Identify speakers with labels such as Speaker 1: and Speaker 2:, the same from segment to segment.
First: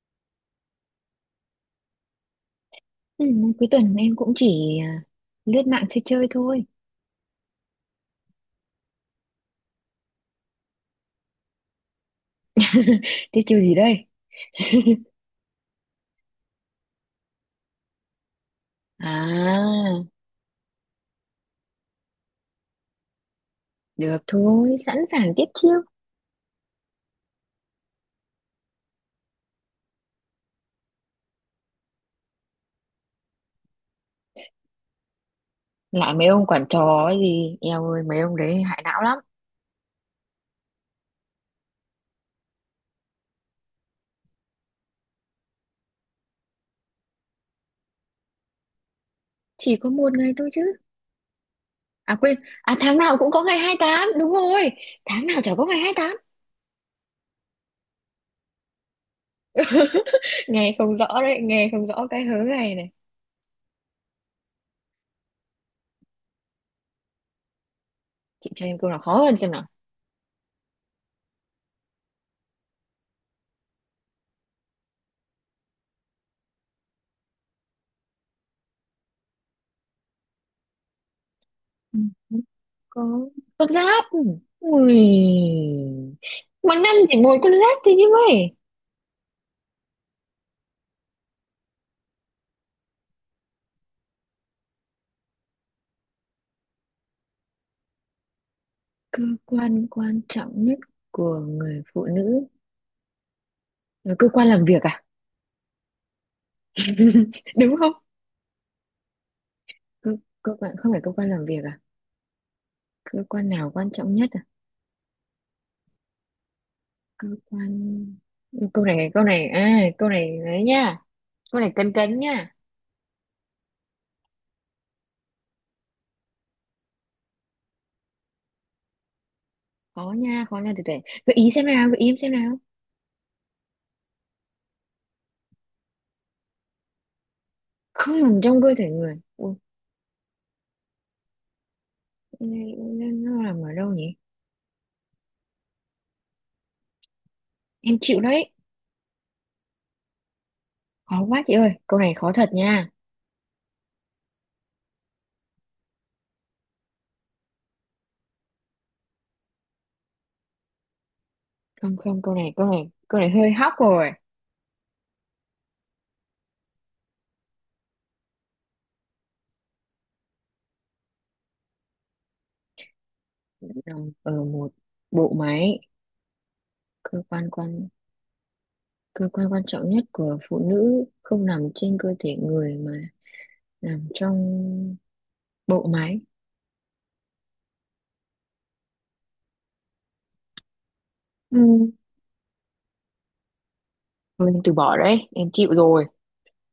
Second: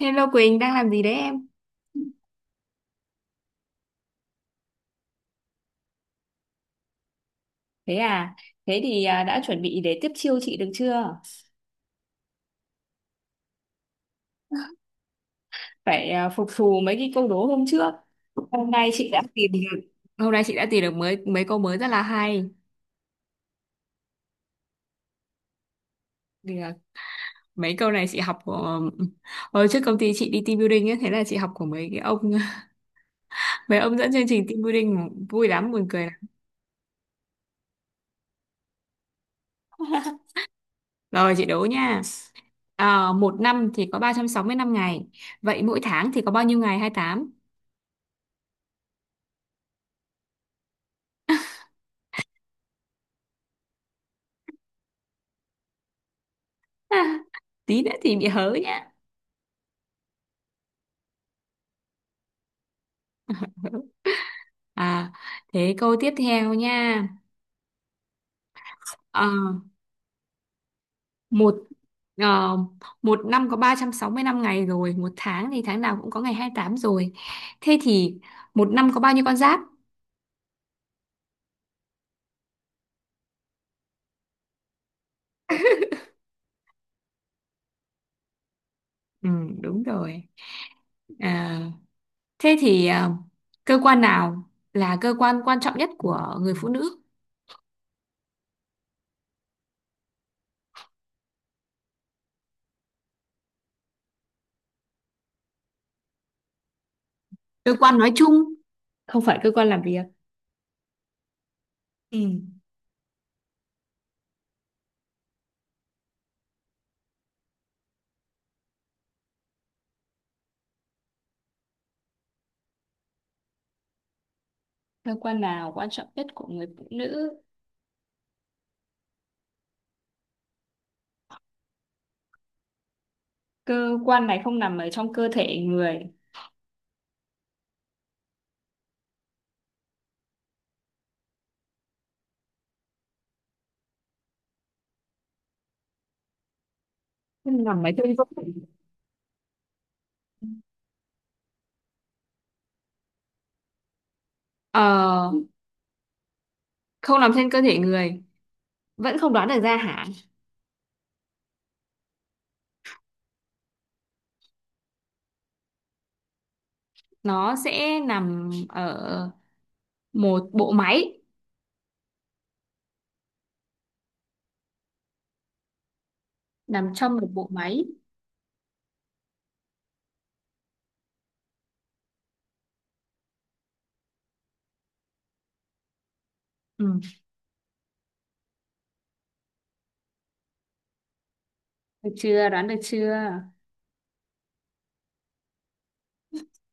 Speaker 1: Hello Quỳnh, đang làm gì đấy em?
Speaker 2: Ừ, cuối tuần em cũng chỉ lướt mạng chơi chơi thôi.
Speaker 1: Thế à, thế thì đã chuẩn bị để tiếp chiêu chị được chưa?
Speaker 2: Tiếp chiêu gì đây?
Speaker 1: Phải phục thù mấy cái câu đố hôm trước. Hôm nay chị đã tìm được.
Speaker 2: À,
Speaker 1: Hôm nay chị đã tìm được mới mấy câu mới rất là hay.
Speaker 2: được thôi, sẵn sàng tiếp chiêu.
Speaker 1: Thì là mấy câu này chị học của hồi trước công ty chị đi team building ấy, thế là chị học của mấy cái ông mấy ông dẫn chương trình team building mà vui lắm buồn cười lắm.
Speaker 2: Lại mấy ông quản trò ấy gì, eo ơi mấy ông đấy hại não lắm.
Speaker 1: Rồi chị đố nha. À, một năm thì có 365 ngày. Vậy mỗi tháng thì có bao nhiêu ngày? Hai mươi tám.
Speaker 2: Chỉ có một ngày thôi chứ. À quên, à tháng nào cũng có ngày hai tám đúng rồi. Tháng nào chả có ngày hai tám.
Speaker 1: Tí nữa thì bị hớ.
Speaker 2: Nghe không rõ đấy, nghe không rõ cái hớ này này.
Speaker 1: À, thế câu tiếp theo nha.
Speaker 2: Chị cho em câu nào khó
Speaker 1: Ờ,
Speaker 2: hơn xem nào.
Speaker 1: một ờ, Một năm có 365 ngày rồi, một tháng thì tháng nào cũng có ngày 28 rồi. Thế thì một năm có bao nhiêu con giáp?
Speaker 2: Ừ, không có con giáp. Ui. Một năm chỉ một con giáp thôi chứ mấy.
Speaker 1: Ừ, đúng rồi. À, thế thì cơ quan nào là cơ quan quan trọng nhất của người phụ nữ?
Speaker 2: Cơ quan quan trọng nhất của người phụ nữ? Ờ, cơ quan làm việc à?
Speaker 1: Cơ
Speaker 2: Đúng không?
Speaker 1: quan nói chung, không phải cơ quan làm việc.
Speaker 2: Cơ, cơ quan không phải cơ quan làm việc à?
Speaker 1: Ừ.
Speaker 2: Cơ quan nào quan trọng nhất à? Cơ quan. Câu này à, câu này đấy nha. Câu này cấn cấn nha.
Speaker 1: Cơ quan nào quan trọng nhất của người phụ nữ?
Speaker 2: Khó nha, khó nha, từ từ. Gợi ý xem nào, gợi ý xem nào.
Speaker 1: Cơ quan này không nằm ở trong cơ thể người,
Speaker 2: Không nằm trong cơ thể người. Ủa, cái này nó nằm ở đâu nhỉ?
Speaker 1: không nằm ở
Speaker 2: Em
Speaker 1: trong
Speaker 2: chịu
Speaker 1: cơ
Speaker 2: đấy,
Speaker 1: thể.
Speaker 2: khó quá chị ơi, câu này khó thật nha.
Speaker 1: Ờ, không nằm trên cơ thể người vẫn không đoán được ra hả?
Speaker 2: Không không, câu này hơi hóc rồi.
Speaker 1: Nó sẽ nằm ở một bộ máy,
Speaker 2: Nằm ở một bộ máy.
Speaker 1: nằm trong
Speaker 2: cơ
Speaker 1: một bộ
Speaker 2: quan
Speaker 1: máy.
Speaker 2: quan cơ quan quan trọng nhất của phụ nữ không nằm trên cơ thể người mà nằm trong bộ máy.
Speaker 1: Ừ.
Speaker 2: Ừ.
Speaker 1: Được chưa, đoán được chưa?
Speaker 2: Thôi em từ bỏ đấy, em chịu rồi.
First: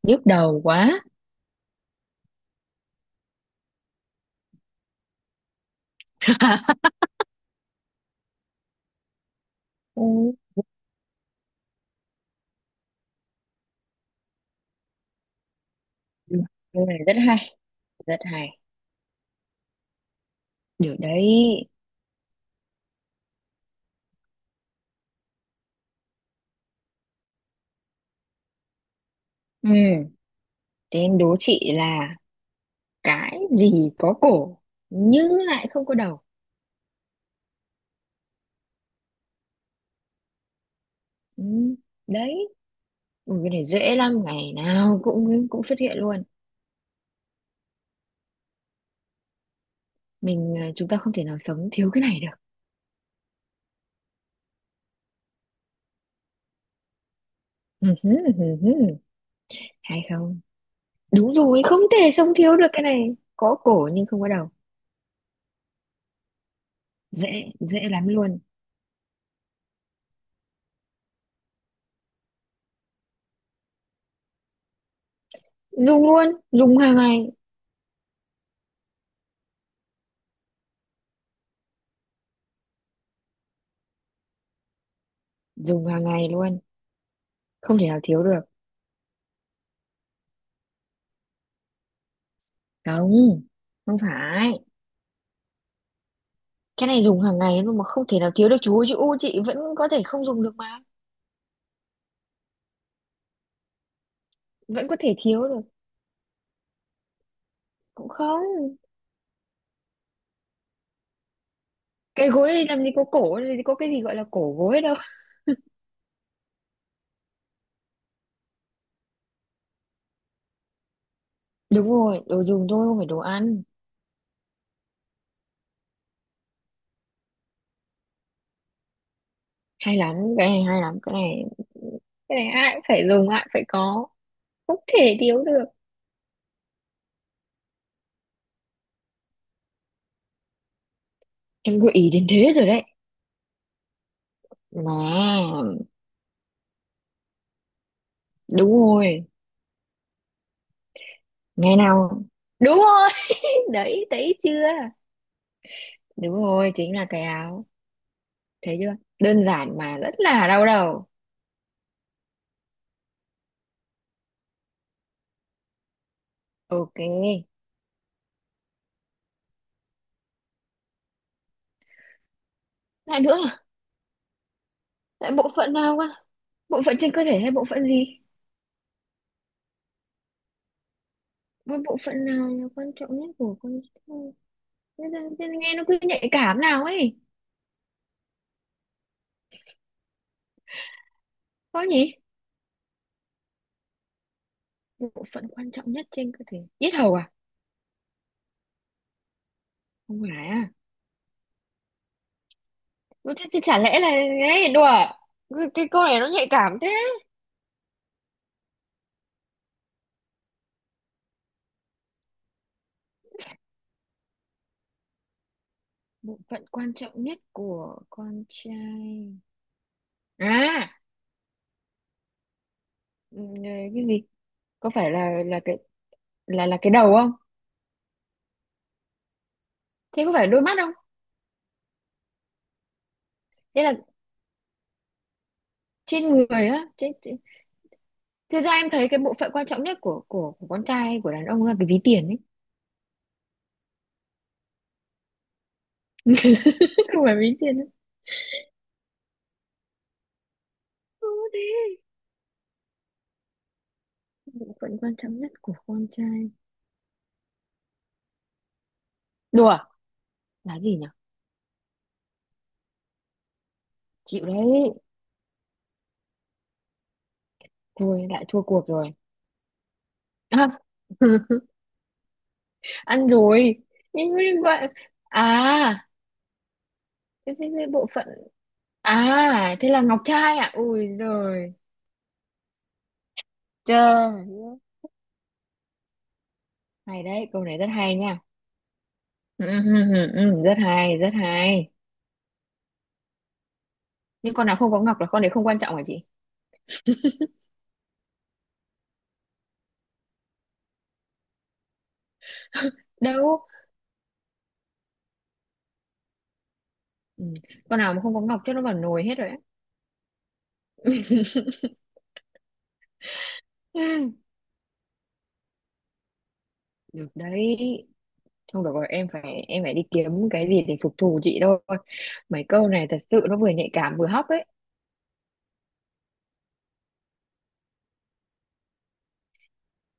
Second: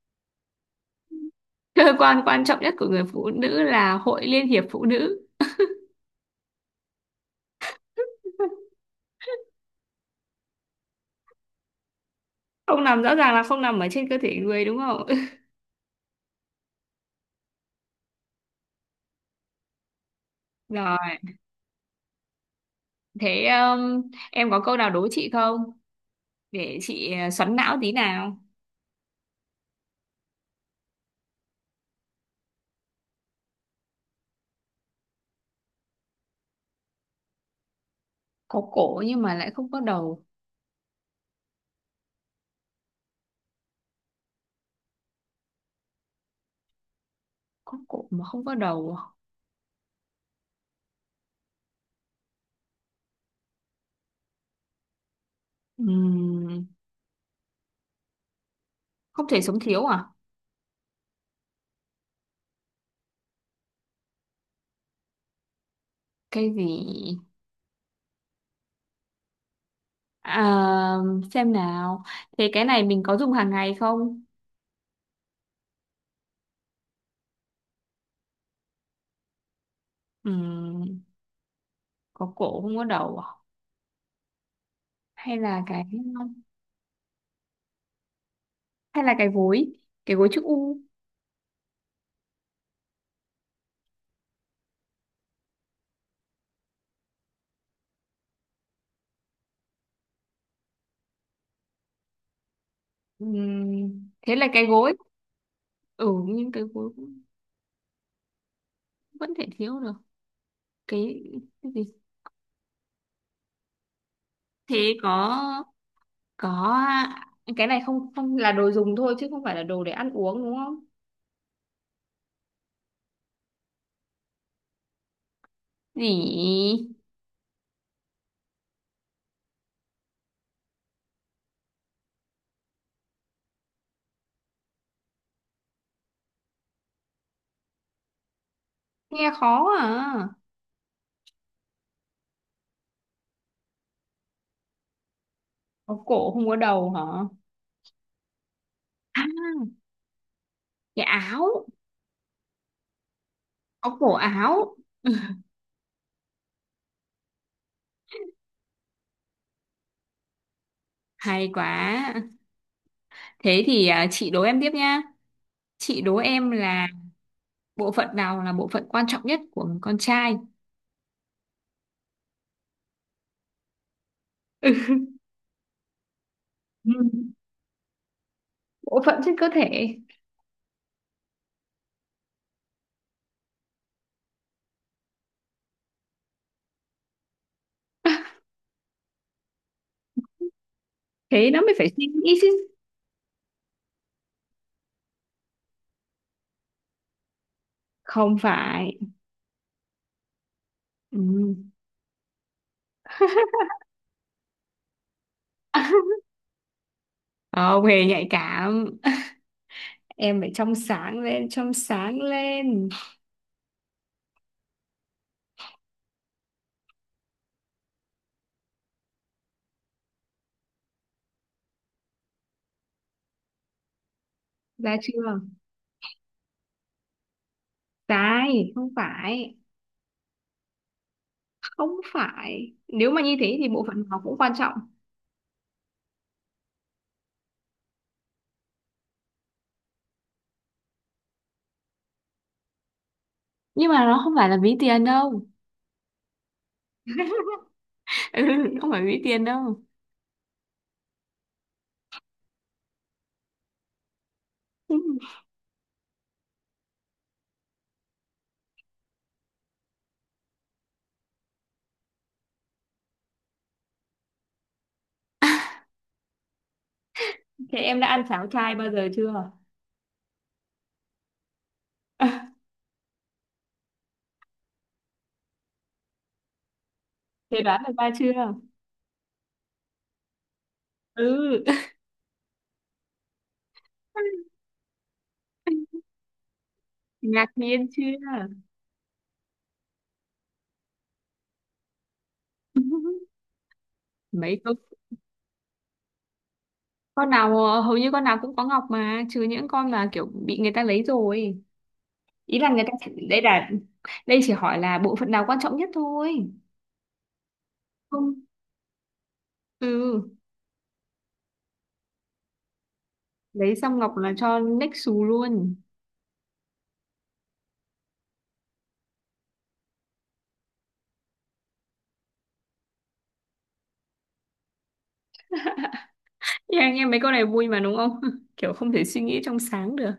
Speaker 2: Nhức đầu quá.
Speaker 1: Cơ quan quan trọng nhất của người phụ nữ là Hội Liên hiệp Phụ nữ.
Speaker 2: Ừ.
Speaker 1: Không nằm rõ ràng là không nằm ở trên cơ thể người đúng không?
Speaker 2: Ừ. Cái này rất hay, rất hay. Được
Speaker 1: Rồi,
Speaker 2: đấy.
Speaker 1: thế em có câu nào đố chị không, để chị xoắn não tí nào.
Speaker 2: Ừ, thế em đố chị là cái gì có cổ nhưng lại không có đầu.
Speaker 1: Có cổ nhưng mà lại không có đầu?
Speaker 2: Ừ. Đấy. Ừ, cái này dễ lắm, ngày nào cũng cũng xuất hiện luôn.
Speaker 1: Có cổ mà không có đầu à?
Speaker 2: Mình à, chúng ta không thể nào sống thiếu cái này
Speaker 1: Ừm,
Speaker 2: được.
Speaker 1: không thể sống thiếu
Speaker 2: Hay
Speaker 1: à?
Speaker 2: không? Đúng rồi, không thể sống thiếu được cái này. Có cổ nhưng không có đầu.
Speaker 1: Cái gì?
Speaker 2: Dễ, dễ lắm luôn.
Speaker 1: À, xem nào. Thế cái này mình có dùng hàng ngày không?
Speaker 2: Dùng luôn, dùng hàng ngày.
Speaker 1: Ừm, có cổ không có đầu à? Hay là cái
Speaker 2: Dùng hàng ngày luôn, không thể nào thiếu được.
Speaker 1: hay là cái gối, cái gối chữ U.
Speaker 2: Không, không phải. Cái này dùng hàng ngày luôn mà không thể nào thiếu được chú ơi. Chứ u chị vẫn có thể không dùng được mà,
Speaker 1: Thế là cái
Speaker 2: vẫn
Speaker 1: gối.
Speaker 2: có thể thiếu được.
Speaker 1: Ừ, nhưng cái gối cũng
Speaker 2: Cũng không.
Speaker 1: vẫn thể thiếu được. Cái, cái gì?
Speaker 2: Cái gối này làm gì có cổ, làm gì có cái gì gọi là cổ gối
Speaker 1: Thế
Speaker 2: đâu.
Speaker 1: có có cái này không không là đồ dùng thôi chứ không phải là đồ để ăn uống đúng không?
Speaker 2: Đúng rồi, đồ dùng thôi, không phải đồ ăn.
Speaker 1: Gì?
Speaker 2: Hay lắm cái này, hay lắm cái này. Cái này ai cũng phải dùng, ai cũng phải có, không thể thiếu được.
Speaker 1: Nghe khó à.
Speaker 2: Em gợi ý đến thế rồi đấy mà.
Speaker 1: Có cổ không có đầu hả?
Speaker 2: Đúng
Speaker 1: À,
Speaker 2: rồi.
Speaker 1: cái áo,
Speaker 2: Ngày nào. Đúng rồi.
Speaker 1: có
Speaker 2: Đấy,
Speaker 1: cổ
Speaker 2: thấy chưa?
Speaker 1: áo.
Speaker 2: Đúng rồi, chính là cái áo. Thấy chưa? Đơn giản mà rất là đau đầu.
Speaker 1: Hay quá. Thế thì chị đố em tiếp nhá. Chị đố em là
Speaker 2: OK.
Speaker 1: bộ phận nào là bộ phận quan trọng nhất của người con trai?
Speaker 2: Lại nữa à?
Speaker 1: Ừ.
Speaker 2: Lại bộ phận nào cơ? Bộ
Speaker 1: Ừ,
Speaker 2: phận trên cơ thể hay bộ phận gì?
Speaker 1: bộ phận trên cơ thể.
Speaker 2: Với bộ phận nào là quan trọng nhất của con người? Thế là nghe nó cứ nhạy cảm nào ấy.
Speaker 1: Thế nó mới
Speaker 2: Có
Speaker 1: phải suy
Speaker 2: nhỉ?
Speaker 1: nghĩ chứ.
Speaker 2: Bộ phận quan trọng nhất trên cơ thể, yết hầu à?
Speaker 1: Không phải.
Speaker 2: Không phải à?
Speaker 1: Ừ.
Speaker 2: Ủa, thế chả lẽ là ấy đùa à? Cái câu này nó nhạy cảm thế.
Speaker 1: Không hề nhạy cảm. Em phải trong sáng lên, trong sáng lên.
Speaker 2: Bộ phận quan trọng nhất của con trai à? Ừ, cái gì? Có
Speaker 1: Ra
Speaker 2: phải
Speaker 1: chưa?
Speaker 2: là cái đầu không?
Speaker 1: Sai, không phải.
Speaker 2: Thế có phải đôi mắt không?
Speaker 1: Không phải. Nếu mà như thế thì
Speaker 2: Thế
Speaker 1: bộ
Speaker 2: là
Speaker 1: phận nào cũng quan trọng.
Speaker 2: trên người á, trên... Thực ra em thấy cái bộ phận quan trọng nhất của con trai, của đàn ông là cái ví tiền ấy.
Speaker 1: Nhưng mà nó không phải là ví tiền đâu.
Speaker 2: Chứ không phải ví tiền ấy.
Speaker 1: Ừ, không phải ví tiền đâu.
Speaker 2: Ừ, thế bộ phận quan trọng nhất của con trai, đùa, là gì nhỉ? Chịu đấy.
Speaker 1: Thế em đã
Speaker 2: Thua,
Speaker 1: ăn
Speaker 2: lại
Speaker 1: cháo
Speaker 2: thua
Speaker 1: chai
Speaker 2: cuộc
Speaker 1: bao giờ
Speaker 2: rồi.
Speaker 1: chưa?
Speaker 2: À, ăn rồi. Nhưng mà đừng gọi à. cái,
Speaker 1: Thế
Speaker 2: cái,
Speaker 1: đoán
Speaker 2: cái
Speaker 1: được
Speaker 2: bộ
Speaker 1: ra
Speaker 2: phận.
Speaker 1: chưa?
Speaker 2: À, thế là Ngọc Trai à? Ui
Speaker 1: Ừ,
Speaker 2: rồi trời ơi. Hay
Speaker 1: ngạc
Speaker 2: đấy, câu này rất
Speaker 1: nhiên
Speaker 2: hay nha.
Speaker 1: chưa?
Speaker 2: Ừ, ừ, ừ, ừ, ừ, rất hay, rất hay. Nhưng
Speaker 1: Mấy
Speaker 2: con
Speaker 1: con,
Speaker 2: nào không có Ngọc là con đấy không quan trọng hả chị?
Speaker 1: hầu như con nào cũng có ngọc mà, trừ những con mà kiểu bị người ta lấy rồi. Ý là người ta sẽ- đây
Speaker 2: Đâu.
Speaker 1: là đây chỉ hỏi là bộ phận nào quan trọng nhất thôi.
Speaker 2: Ừ. Con nào mà không có
Speaker 1: Không.
Speaker 2: Ngọc chắc nó vào nồi hết rồi á.
Speaker 1: Ừ, lấy xong ngọc
Speaker 2: Ừ.
Speaker 1: là cho next xù luôn.
Speaker 2: Được đấy. Không được rồi, em phải đi kiếm cái gì để phục thù chị thôi. Mấy câu này thật sự nó vừa nhạy cảm vừa hóc ấy.
Speaker 1: Thì anh em mấy con này vui mà đúng không? Kiểu không thể suy nghĩ trong sáng được.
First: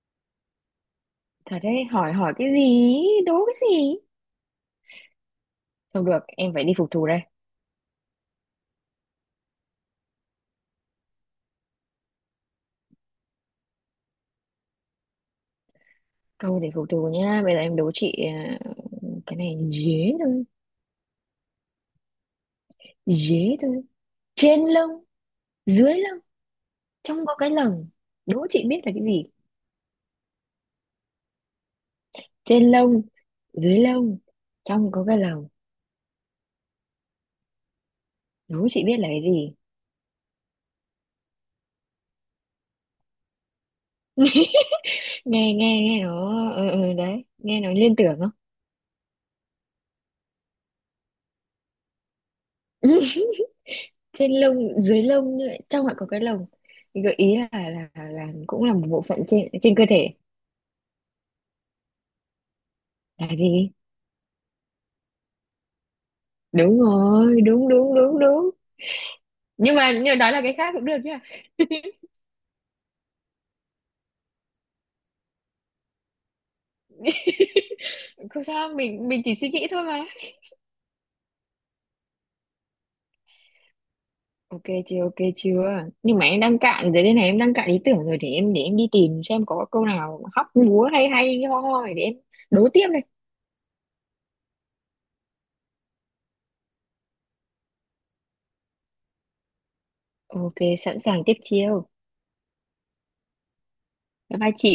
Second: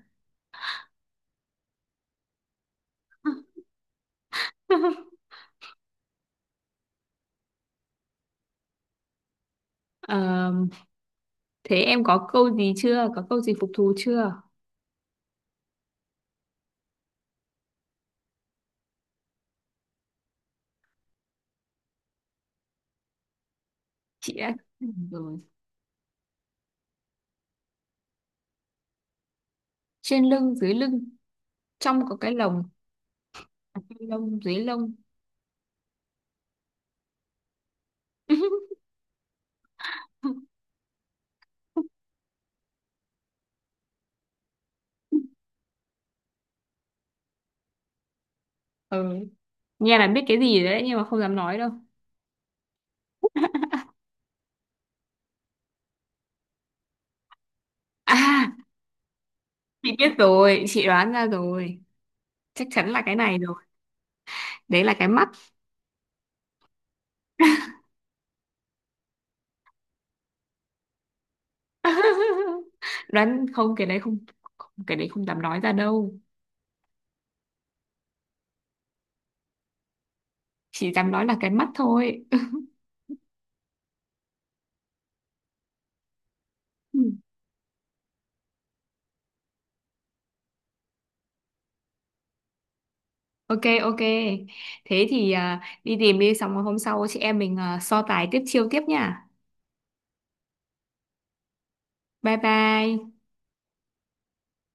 Speaker 2: Thật đấy, hỏi hỏi cái gì, đố cái gì. Không được, em phải đi phục thù đây.
Speaker 1: Ờ, thế em có câu gì chưa? Có câu gì phục thù chưa?
Speaker 2: Thôi để phục thù nhá, bây giờ em đố chị à, cái này dế thôi, dế thôi.
Speaker 1: Chị đã
Speaker 2: Trên lông,
Speaker 1: rồi.
Speaker 2: dưới lông, trong có cái lồng. Đố chị biết là cái gì?
Speaker 1: Trên lưng dưới lưng, trong có cái
Speaker 2: Trên
Speaker 1: lồng.
Speaker 2: lông, dưới
Speaker 1: À, trên
Speaker 2: lông,
Speaker 1: lông dưới
Speaker 2: trong
Speaker 1: lông.
Speaker 2: có cái lồng. Đố chị biết là cái gì? Nghe nghe nghe nó ừ, ừ, đấy, nghe nó liên tưởng không?
Speaker 1: Ừ. Nghe là biết cái gì rồi đấy nhưng mà không dám nói đâu.
Speaker 2: Trên lông, dưới lông như vậy, trong lại có cái lồng. Thì gợi ý là
Speaker 1: À,
Speaker 2: cũng là một bộ phận trên trên cơ
Speaker 1: chị
Speaker 2: thể.
Speaker 1: biết rồi, chị đoán ra rồi, chắc chắn là cái
Speaker 2: Là
Speaker 1: này rồi.
Speaker 2: gì?
Speaker 1: Đấy là cái mắt.
Speaker 2: Đúng rồi, đúng đúng đúng đúng. Nhưng mà nhưng đó là cái khác cũng được chứ,
Speaker 1: đoán không cái đấy không, không cái đấy không dám nói ra đâu.
Speaker 2: không sao, mình chỉ suy nghĩ thôi mà.
Speaker 1: Chỉ dám nói là cái mắt thôi.
Speaker 2: OK chưa? Nhưng mà em đang cạn
Speaker 1: Ừ.
Speaker 2: rồi đây này, em đang cạn ý tưởng rồi, để em đi tìm xem có câu nào hóc búa hay hay ho ho để em đố tiếp đây.
Speaker 1: Ok ok, thế thì đi tìm đi, xong rồi hôm sau chị em mình so tài tiếp chiêu tiếp nha.
Speaker 2: OK, sẵn sàng tiếp chiêu.
Speaker 1: Bye bye.
Speaker 2: Bye bye chị.